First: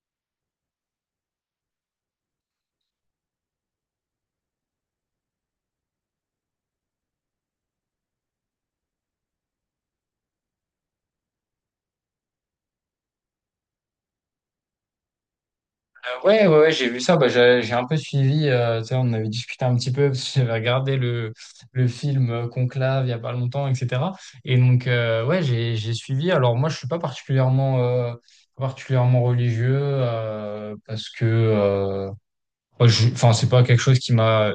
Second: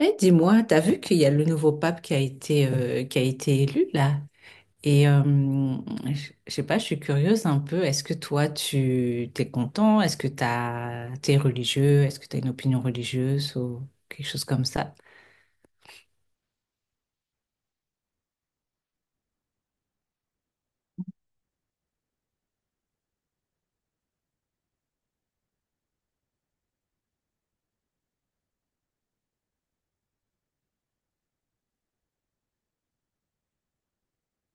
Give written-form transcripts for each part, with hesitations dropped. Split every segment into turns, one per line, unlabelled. Eh, dis-moi, t'as vu qu'il y a le nouveau pape qui a été élu là? Et euh, je sais pas, je suis curieuse un peu. Est-ce que toi, tu t'es content? Est-ce que t'es religieux? Est-ce que t'as une opinion religieuse ou quelque chose comme ça?
Ouais, ouais, ouais, j'ai vu ça. Bah, j'ai un peu suivi. Tu sais, on avait discuté un petit peu parce que j'avais regardé le film Conclave il y a pas longtemps, etc. Et donc, ouais, j'ai suivi. Alors, moi, je suis pas particulièrement, particulièrement religieux, parce que, moi, enfin, c'est pas quelque chose qui m'a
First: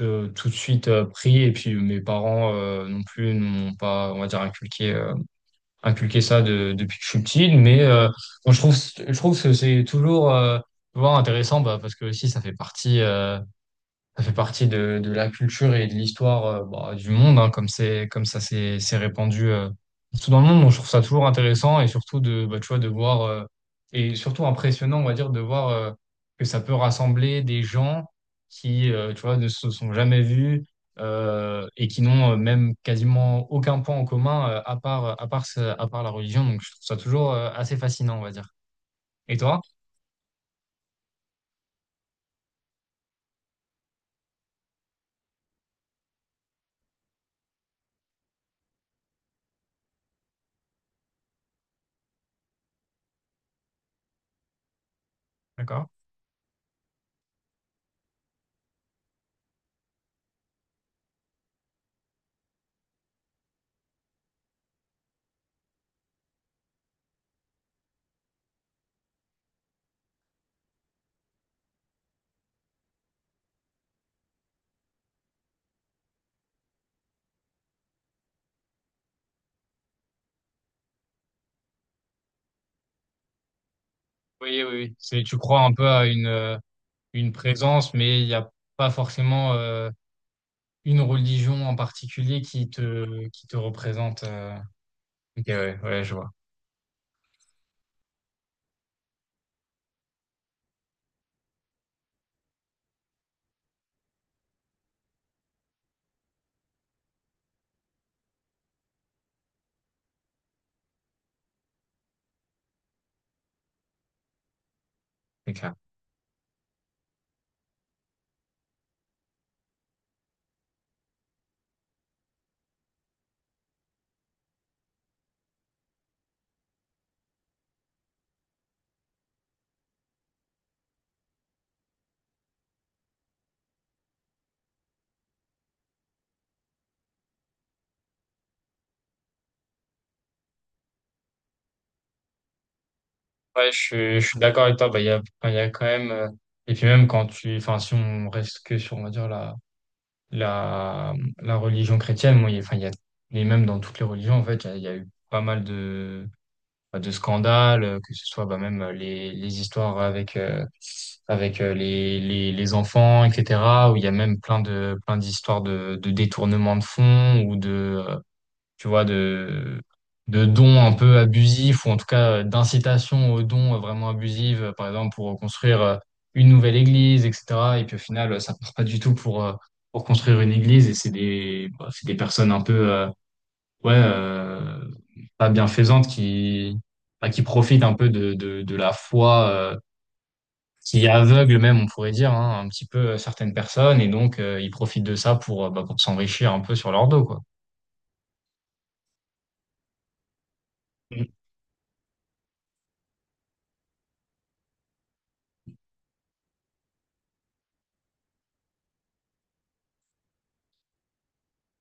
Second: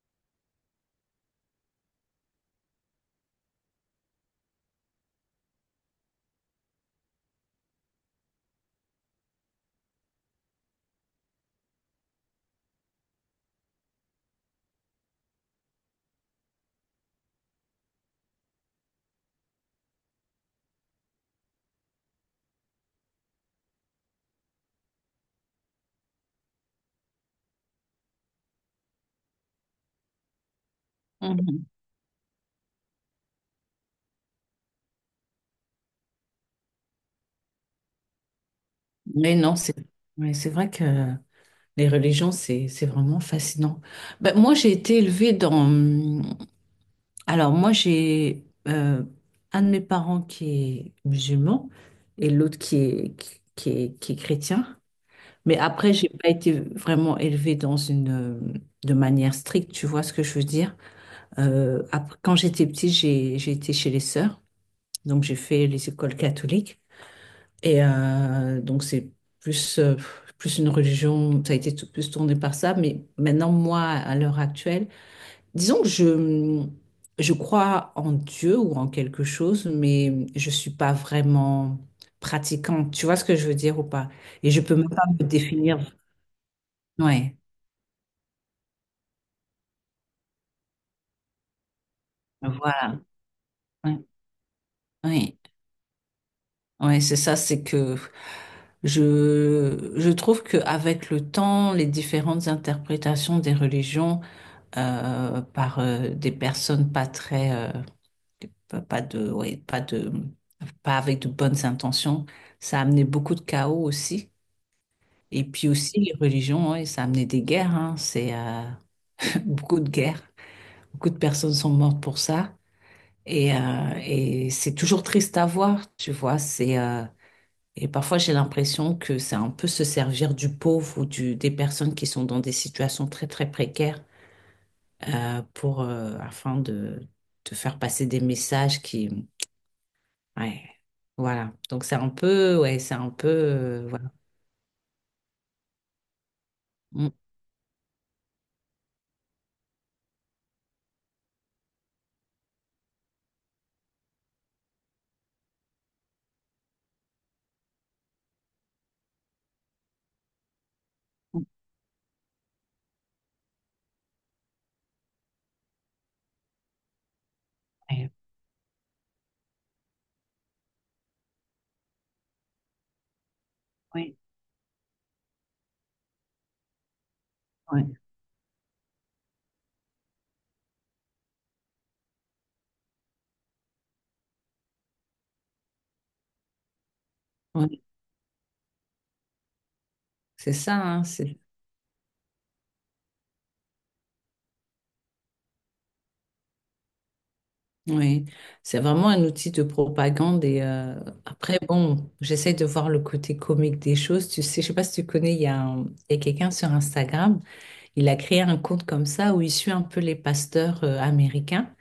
tout de suite pris. Et puis, mes parents non plus n'ont pas, on va dire, inculqué ça depuis que je suis petit, mais bon, je trouve que c'est toujours tu intéressant, bah, parce que aussi ça fait partie. Ça fait partie de la culture et de l'histoire, bah, du monde, hein, comme c'est comme ça c'est répandu partout dans le monde. Donc, je trouve ça toujours intéressant et surtout de bah, tu vois de voir, et surtout impressionnant, on va dire, de voir, que ça peut rassembler des gens qui, tu vois, ne se sont jamais vus,
Mhm.
et qui n'ont, même quasiment aucun point en commun, à part la religion. Donc je trouve ça toujours assez fascinant, on va dire.
Mais
Et
non,
toi?
c'est mais c'est vrai que les religions, c'est vraiment fascinant. Ben, moi, j'ai été élevée dans, Alors moi j'ai un de mes parents qui est musulman et l'autre qui est chrétien. Mais
D'accord?
après, j'ai pas été vraiment élevée dans une de manière stricte, tu vois ce que je veux dire. Après, quand j'étais petite, j'ai été chez les sœurs, donc j'ai fait les écoles catholiques et donc c'est plus euh, plus une religion, ça a été plus tourné par ça. Mais maintenant, moi, à l'heure actuelle, disons que je crois en Dieu ou en quelque chose, mais je suis pas vraiment pratiquante. Tu vois ce que je veux dire ou pas? Et je
Oui, oui,
peux même
oui.
pas
C'est
me
tu crois un
définir.
peu à une
Ouais,
présence, mais il n'y a pas forcément une religion en particulier qui
voilà.
te, qui te
Ouais,
représente.
ouais.
Ok, ouais, ouais, je vois,
Ouais, c'est ça, c'est que je trouve qu'avec le temps, les différentes interprétations des religions par des personnes pas très... pas de, ouais, pas de, pas avec de bonnes intentions. Ça a amené beaucoup de chaos aussi. Et
c'est
puis
clair.
aussi, les religions, ouais, ça a amené des guerres, hein. C'est beaucoup de guerres. Beaucoup de personnes sont mortes pour ça. Et c'est toujours triste à voir, tu vois. Et parfois, j'ai l'impression que c'est un peu se servir du pauvre ou des personnes qui sont dans des situations très, très précaires, afin de faire passer des messages Ouais, voilà. Donc c'est un peu, ouais, c'est un peu,
Ouais, je
voilà.
suis, je suis d'accord avec toi. Bah, il y a, enfin, il y a quand même, et puis même
Mm.
quand tu, enfin, si on reste que sur, on va dire, la religion chrétienne, moi, enfin, il y a, et même dans toutes les religions, en fait, il y a eu pas mal de, bah, de scandales, que ce soit bah, même les histoires avec, les enfants, etc., où il y a même plein de, plein d'histoires de détournement de fonds ou de,
Ouais,
tu vois, de dons un peu abusifs ou en tout cas d'incitation aux dons vraiment
ouais,
abusives, par exemple pour construire une nouvelle église, etc. Et
ouais,
puis au final, ça part pas du tout pour construire une église et c'est des, bah, c'est des personnes un peu... ouais, pas bienfaisante qui, bah, qui
ouais.
profite un peu de, de la foi,
C'est ça, hein,
qui aveugle même, on pourrait dire, hein, un petit peu, certaines personnes, et donc ils profitent de ça pour, bah, pour s'enrichir un peu sur leur dos, quoi.
ouais. C'est vraiment un outil de propagande.
Mm.
Après, bon, j'essaie de voir le côté comique des choses. Tu sais, je sais pas si tu connais, il y a quelqu'un sur Instagram, il a créé un compte comme ça où il suit un peu les pasteurs américains.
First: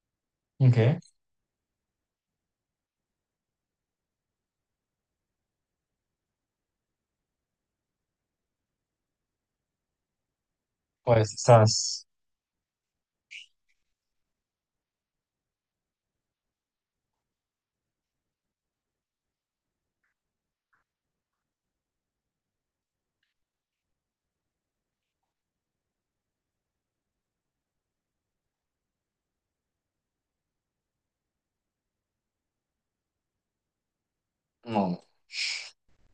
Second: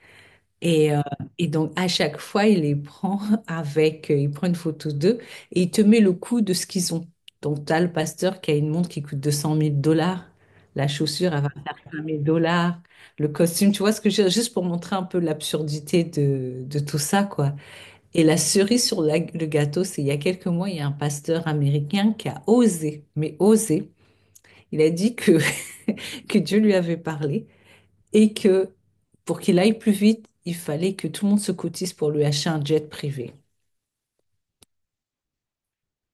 Ok.
Et, euh, et donc, à chaque fois, il les prend il prend une photo d'eux et il te met le coût de ce qu'ils ont. Donc, tu as le pasteur qui a une montre qui coûte 200 000 dollars. La
Ouais,
chaussure,
c'est
elle va
ça.
faire 1 000 dollars. Le costume, tu vois ce que je veux dire? Juste pour montrer un peu l'absurdité de tout ça, quoi. Et la cerise sur le gâteau, c'est il y a quelques mois, il y a un pasteur américain qui a osé, mais osé. Il a dit que, que Dieu lui avait parlé et que pour qu'il aille plus vite, il fallait que tout le monde se cotise pour lui acheter un jet privé.
Non.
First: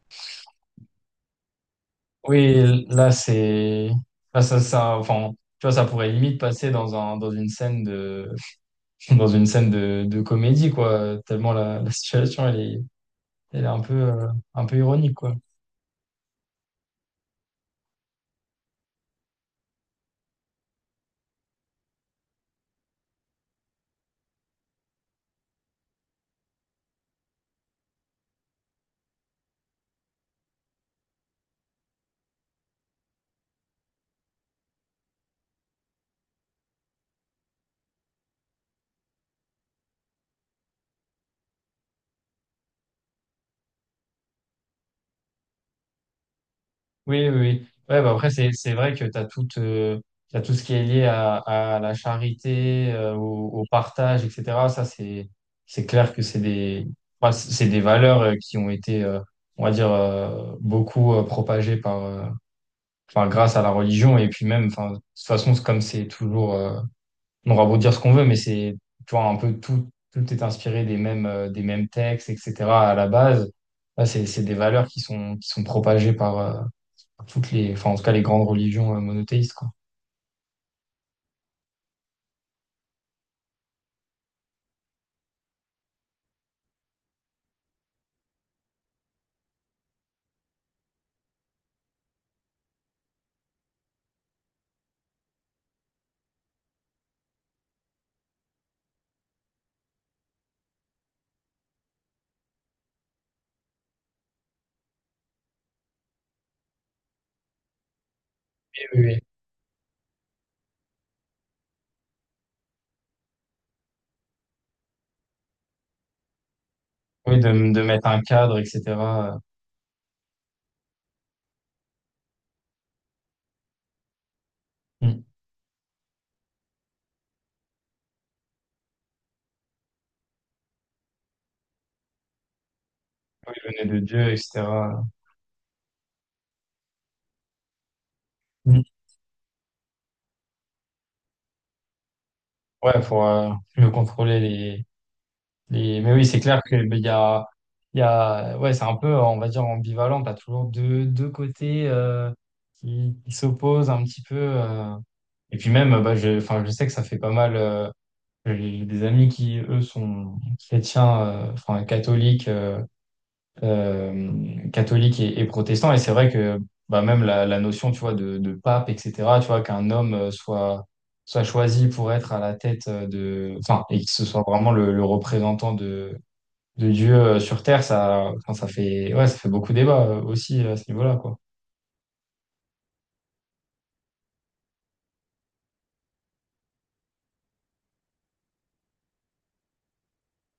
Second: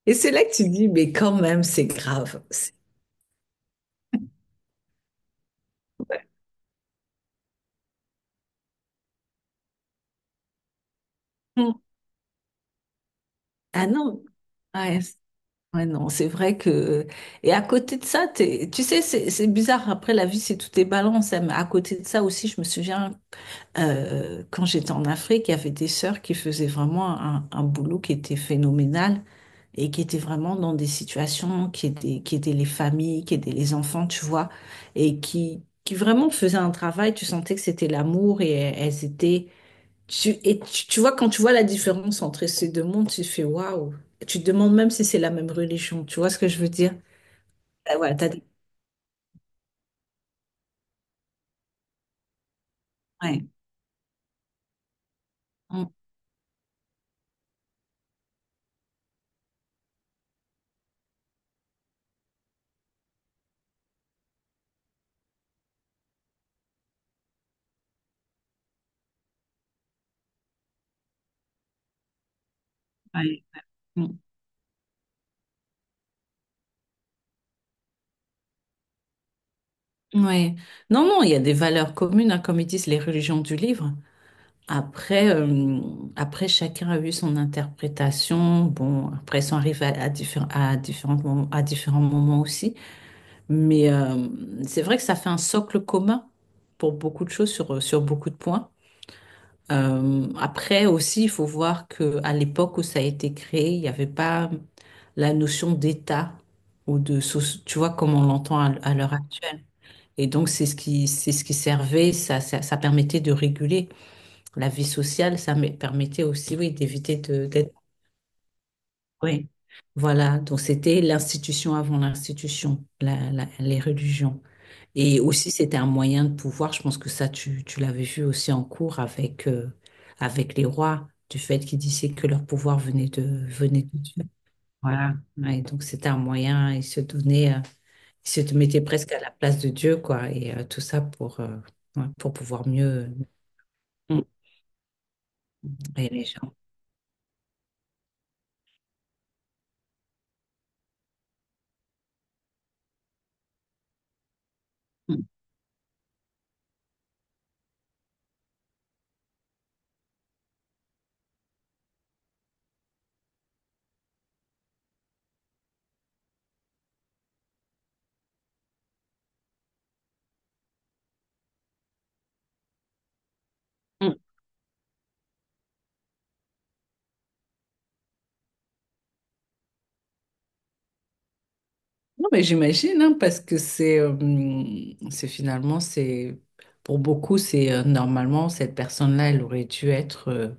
Et c'est là que tu te dis, mais quand même, c'est grave. C'est-
Oui, là, c'est. Là, ça, enfin, tu vois, ça pourrait limite passer dans un, dans une scène de, dans une scène de comédie, quoi, tellement la situation, elle est
Ah non,
un peu
ouais,
ironique, quoi.
ouais, non, c'est vrai que... Et à côté de ça, tu sais, c'est bizarre, après la vie, c'est tout est balance, hein, mais à côté de ça aussi, je me souviens, quand j'étais en Afrique, il y avait des sœurs qui faisaient vraiment un boulot qui était phénoménal, et qui étaient vraiment dans des situations qui étaient les familles, qui étaient les enfants, tu vois, qui vraiment faisaient un travail, tu sentais que c'était l'amour et elles étaient... tu vois, quand tu vois la différence entre ces deux mondes, tu fais waouh. Tu te demandes même si c'est la même religion, tu vois ce que je veux dire?
Oui, oui, oui.
Ah
Ouais, bah
ouais,
après, c'est vrai que tu as tout, t'as tout ce qui est lié à la charité,
ouais.
au partage, etc. Ça, c'est
Mm,
clair que c'est des, enfin, c'est des valeurs, qui ont été, on va dire, beaucoup propagées par, enfin, grâce à la religion. Et puis même, enfin, de toute façon, c'est comme c'est toujours, on aura beau dire ce qu'on veut, mais c'est, tu vois, un peu tout, tout est inspiré des mêmes, des mêmes textes, etc. à la
ouais.
base. Là, c'est des valeurs qui sont propagées par, toutes les, enfin, en tout cas, les grandes religions, monothéistes, quoi.
Mm, ouais. Non, non, il y a des valeurs communes, hein, comme ils disent, les religions du livre. Après, euh, après, chacun a eu son interprétation. Bon, après, ça arrive à à différents moments aussi. Mais euh, c'est vrai que ça fait un socle commun pour beaucoup de choses, sur, sur beaucoup de points. Après aussi, il faut voir que à l'époque où ça a été créé, il n'y avait pas la notion d'État ou de, tu vois, comme on l'entend
Oui,
à
oui,
l'heure
oui.
actuelle. Et donc, c'est ce qui servait, ça permettait de réguler la vie sociale, ça me permettait aussi, oui, d'éviter
Oui,
de,
de,
d'être.
de mettre un cadre, etc. euh,
Oui. Voilà. Donc, c'était l'institution avant l'institution, les religions. Et
Mm.
aussi, c'était un moyen de pouvoir. Je pense que ça, tu l'avais vu aussi en cours avec les rois, du fait qu'ils disaient que leur pouvoir
Qui
venait
venait
de
de
Dieu.
Dieu, etc.
Voilà. Ouais, donc, c'était un moyen. Ils se
Mm.
mettaient presque à la place de Dieu, quoi. Tout ça pour ouais, pour pouvoir
Ouais,
mieux
pour mieux
euh,
contrôler les...
aider
Mais
les
oui, c'est
gens.
clair que ben, il y a... Ouais, c'est un peu, on va dire, ambivalent. T'as toujours deux côtés, qui s'opposent un petit peu. Et puis même, bah, je, enfin, je sais que ça fait pas mal... J'ai des amis qui, eux, sont chrétiens, enfin, catholiques, catholique et protestant. Et c'est vrai que bah, même la notion, tu vois, de pape, etc., tu vois, qu'un homme, soit choisi pour être à la tête, de... Enfin, et que
Mm.
ce soit vraiment le représentant de Dieu, sur Terre, ça, enfin, ça fait, ouais, ça fait beaucoup débat, aussi à ce niveau-là, quoi.
Non, mais j'imagine, hein, parce que c'est finalement, c'est pour beaucoup, c'est normalement, cette personne-là, elle aurait dû être,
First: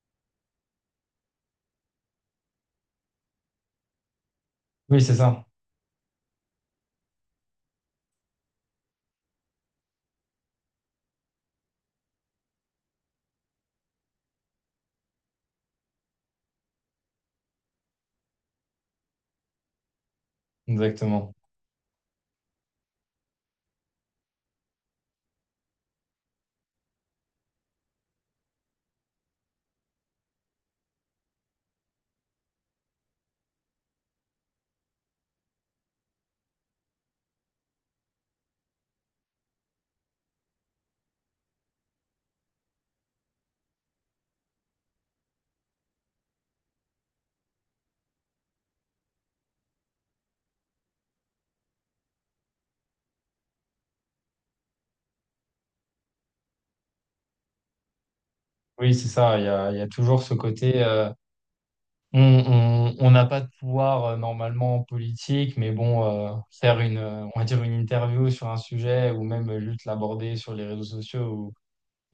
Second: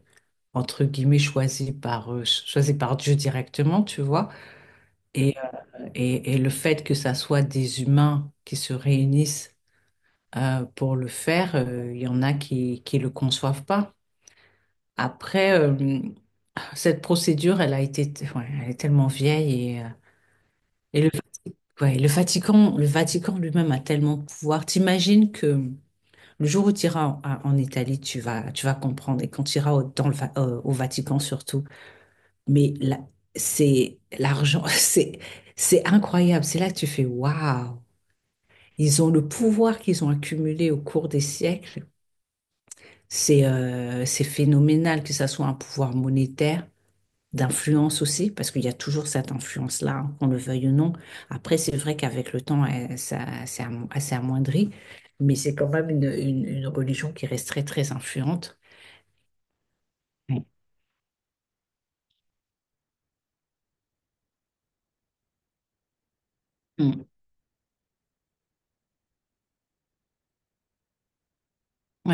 entre guillemets, choisie par Dieu directement, tu vois.
Oui, c'est
Et,
ça,
euh, et et, le fait que ça soit des humains qui se réunissent pour le faire, il y en a qui le conçoivent pas. Après, euh, Cette procédure, elle a été, ouais, elle est tellement vieille . Et le
exactement.
Ouais, le Vatican lui-même a tellement de pouvoir. T'imagines que le jour où tu iras en, en Italie, tu vas comprendre. Et quand tu iras au, dans le, Va- au Vatican surtout, mais là, c'est l'argent, c'est incroyable. C'est là que tu fais waouh. Ils ont le pouvoir qu'ils ont accumulé au cours des siècles. C'est phénoménal, que ça soit un pouvoir monétaire d'influence aussi, parce qu'il y a toujours cette influence-là, hein, qu'on le veuille ou non. Après, c'est vrai qu'avec le temps, elle s'est amoindri, mais c'est quand même une religion qui reste très, très influente.
Oui, c'est ça, il y a toujours ce
Oui.
côté... On n'a pas de pouvoir, normalement en politique, mais bon, faire une,
Mm.
on va dire une interview sur un sujet ou même juste l'aborder sur les réseaux sociaux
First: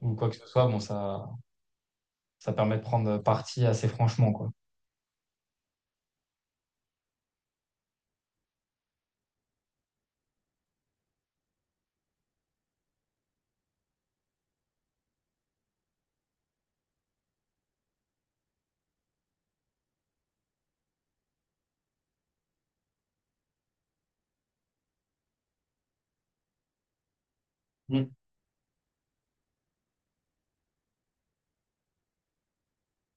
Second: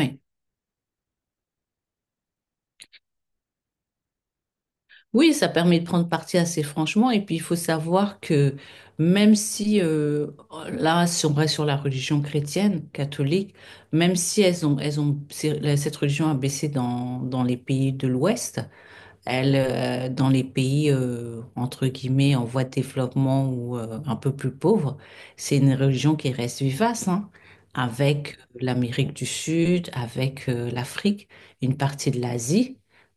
ou quoi que ce soit, bon, ça permet de prendre parti assez franchement, quoi.
Oui, ça permet de prendre parti assez franchement. Et puis, il faut savoir que même si, là, si on reste sur la religion chrétienne, catholique, même si elles ont, elles ont, c'est- cette religion a baissé dans, dans les pays de l'Ouest. Dans les pays, entre guillemets, en voie de développement ou un peu plus pauvres, c'est une religion qui reste vivace, hein,
Mm.
avec l'Amérique du Sud, avec l'Afrique, une partie de l'Asie.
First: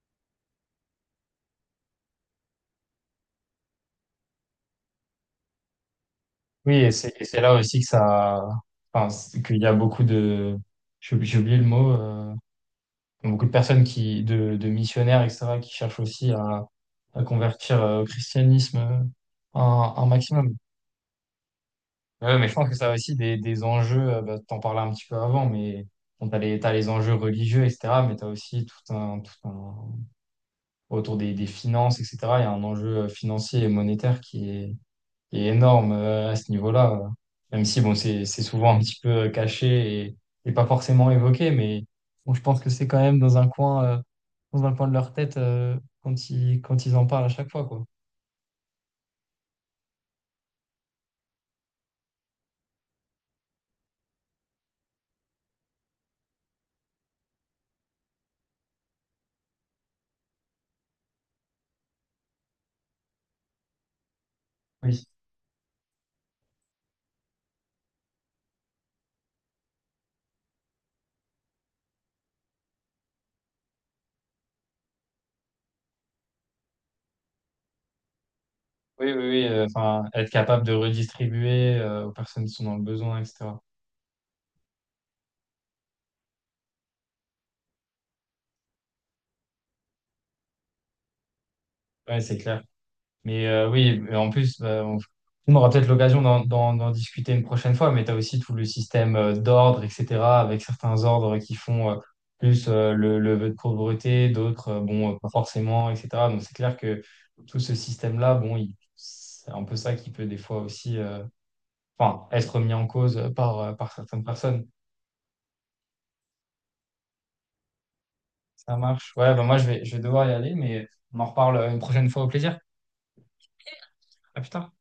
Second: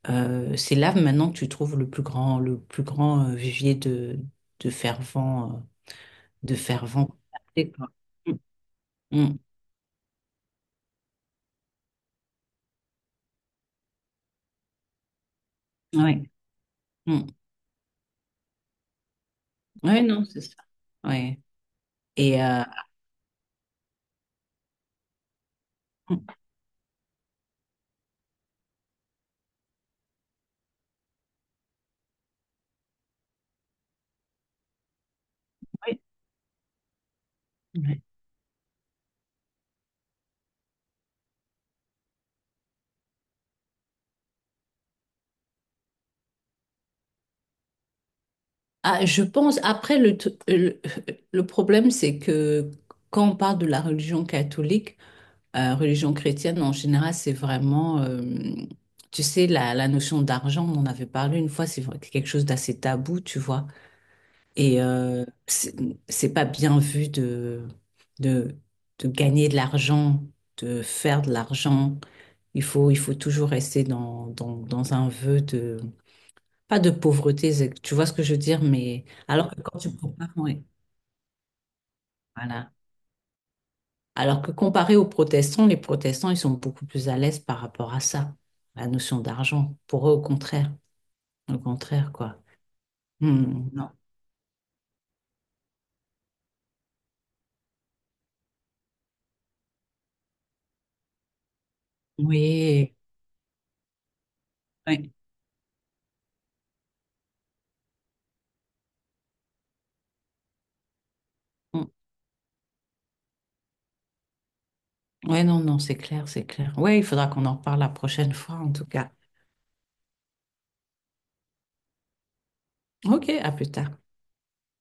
C'est là maintenant que tu trouves le plus grand vivier de, de fervents, euh, de
Oui, et
fervents,
c'est là
contactés,
aussi que
quoi.
ça, enfin,
Mm,
qu'il y a beaucoup de, j'ai oublié le mot, beaucoup de personnes qui, de missionnaires, etc., qui cherchent
mm,
aussi
ouais,
à
mm.
convertir, au christianisme, un
Ouais,
un
non, c'est
maximum.
ça. Ouais.
Ouais,
Et
mais je
euh,
pense que ça a aussi des enjeux, bah, t'en parlais un petit peu avant, mais bon,
mm,
t'as les enjeux religieux, etc., mais t'as aussi tout un, autour des finances, etc., il y a un enjeu, financier et monétaire qui est énorme, à ce niveau-là, Même si, bon,
ouais.
c'est souvent un petit peu, caché et pas forcément évoqué, mais bon, je pense que c'est quand même dans un coin de leur tête, quand ils en parlent à chaque fois, quoi.
Ah, je pense, après, le problème, c'est que quand on parle de la religion catholique, religion chrétienne en général, c'est vraiment, tu sais, la notion d'argent, on en avait parlé une fois, c'est vrai que c'est quelque chose d'assez tabou, tu vois. Et
Oui.
euh, c'est pas bien vu de, de gagner de l'argent, de faire de l'argent. Il faut toujours rester dans, dans, dans un vœu pas de pauvreté, tu vois ce que je veux dire, mais
Oui, oui, oui,
alors que quand tu
enfin, être
compares, ouais,
capable de redistribuer, aux personnes qui sont
voilà.
dans le besoin, etc.
Alors que comparé aux protestants, les protestants, ils sont beaucoup plus à l'aise par rapport à ça, la notion d'argent. Pour eux, au contraire,
Ouais, c'est
quoi.
clair. Mais
Hmm, non.
oui, mais en plus, on aura peut-être l'occasion d'en discuter une prochaine fois, mais tu as aussi tout le système, d'ordre, etc., avec certains ordres qui font, plus,
Oui,
le vœu de pauvreté, d'autres,
ouais.
bon, pas forcément, etc. Donc c'est clair que tout ce système-là, bon, c'est un peu ça qui peut des fois aussi,
Hmm.
enfin, être mis en cause par certaines personnes.
Ouais, non, non, c'est clair, c'est clair. Ouais, il faudra qu'on en parle la prochaine fois, en
Ça
tout cas.
marche. Ouais, bah moi, je vais devoir y aller, mais on en reparle, une prochaine fois. Au plaisir.
Ok, à plus tard.
À plus tard.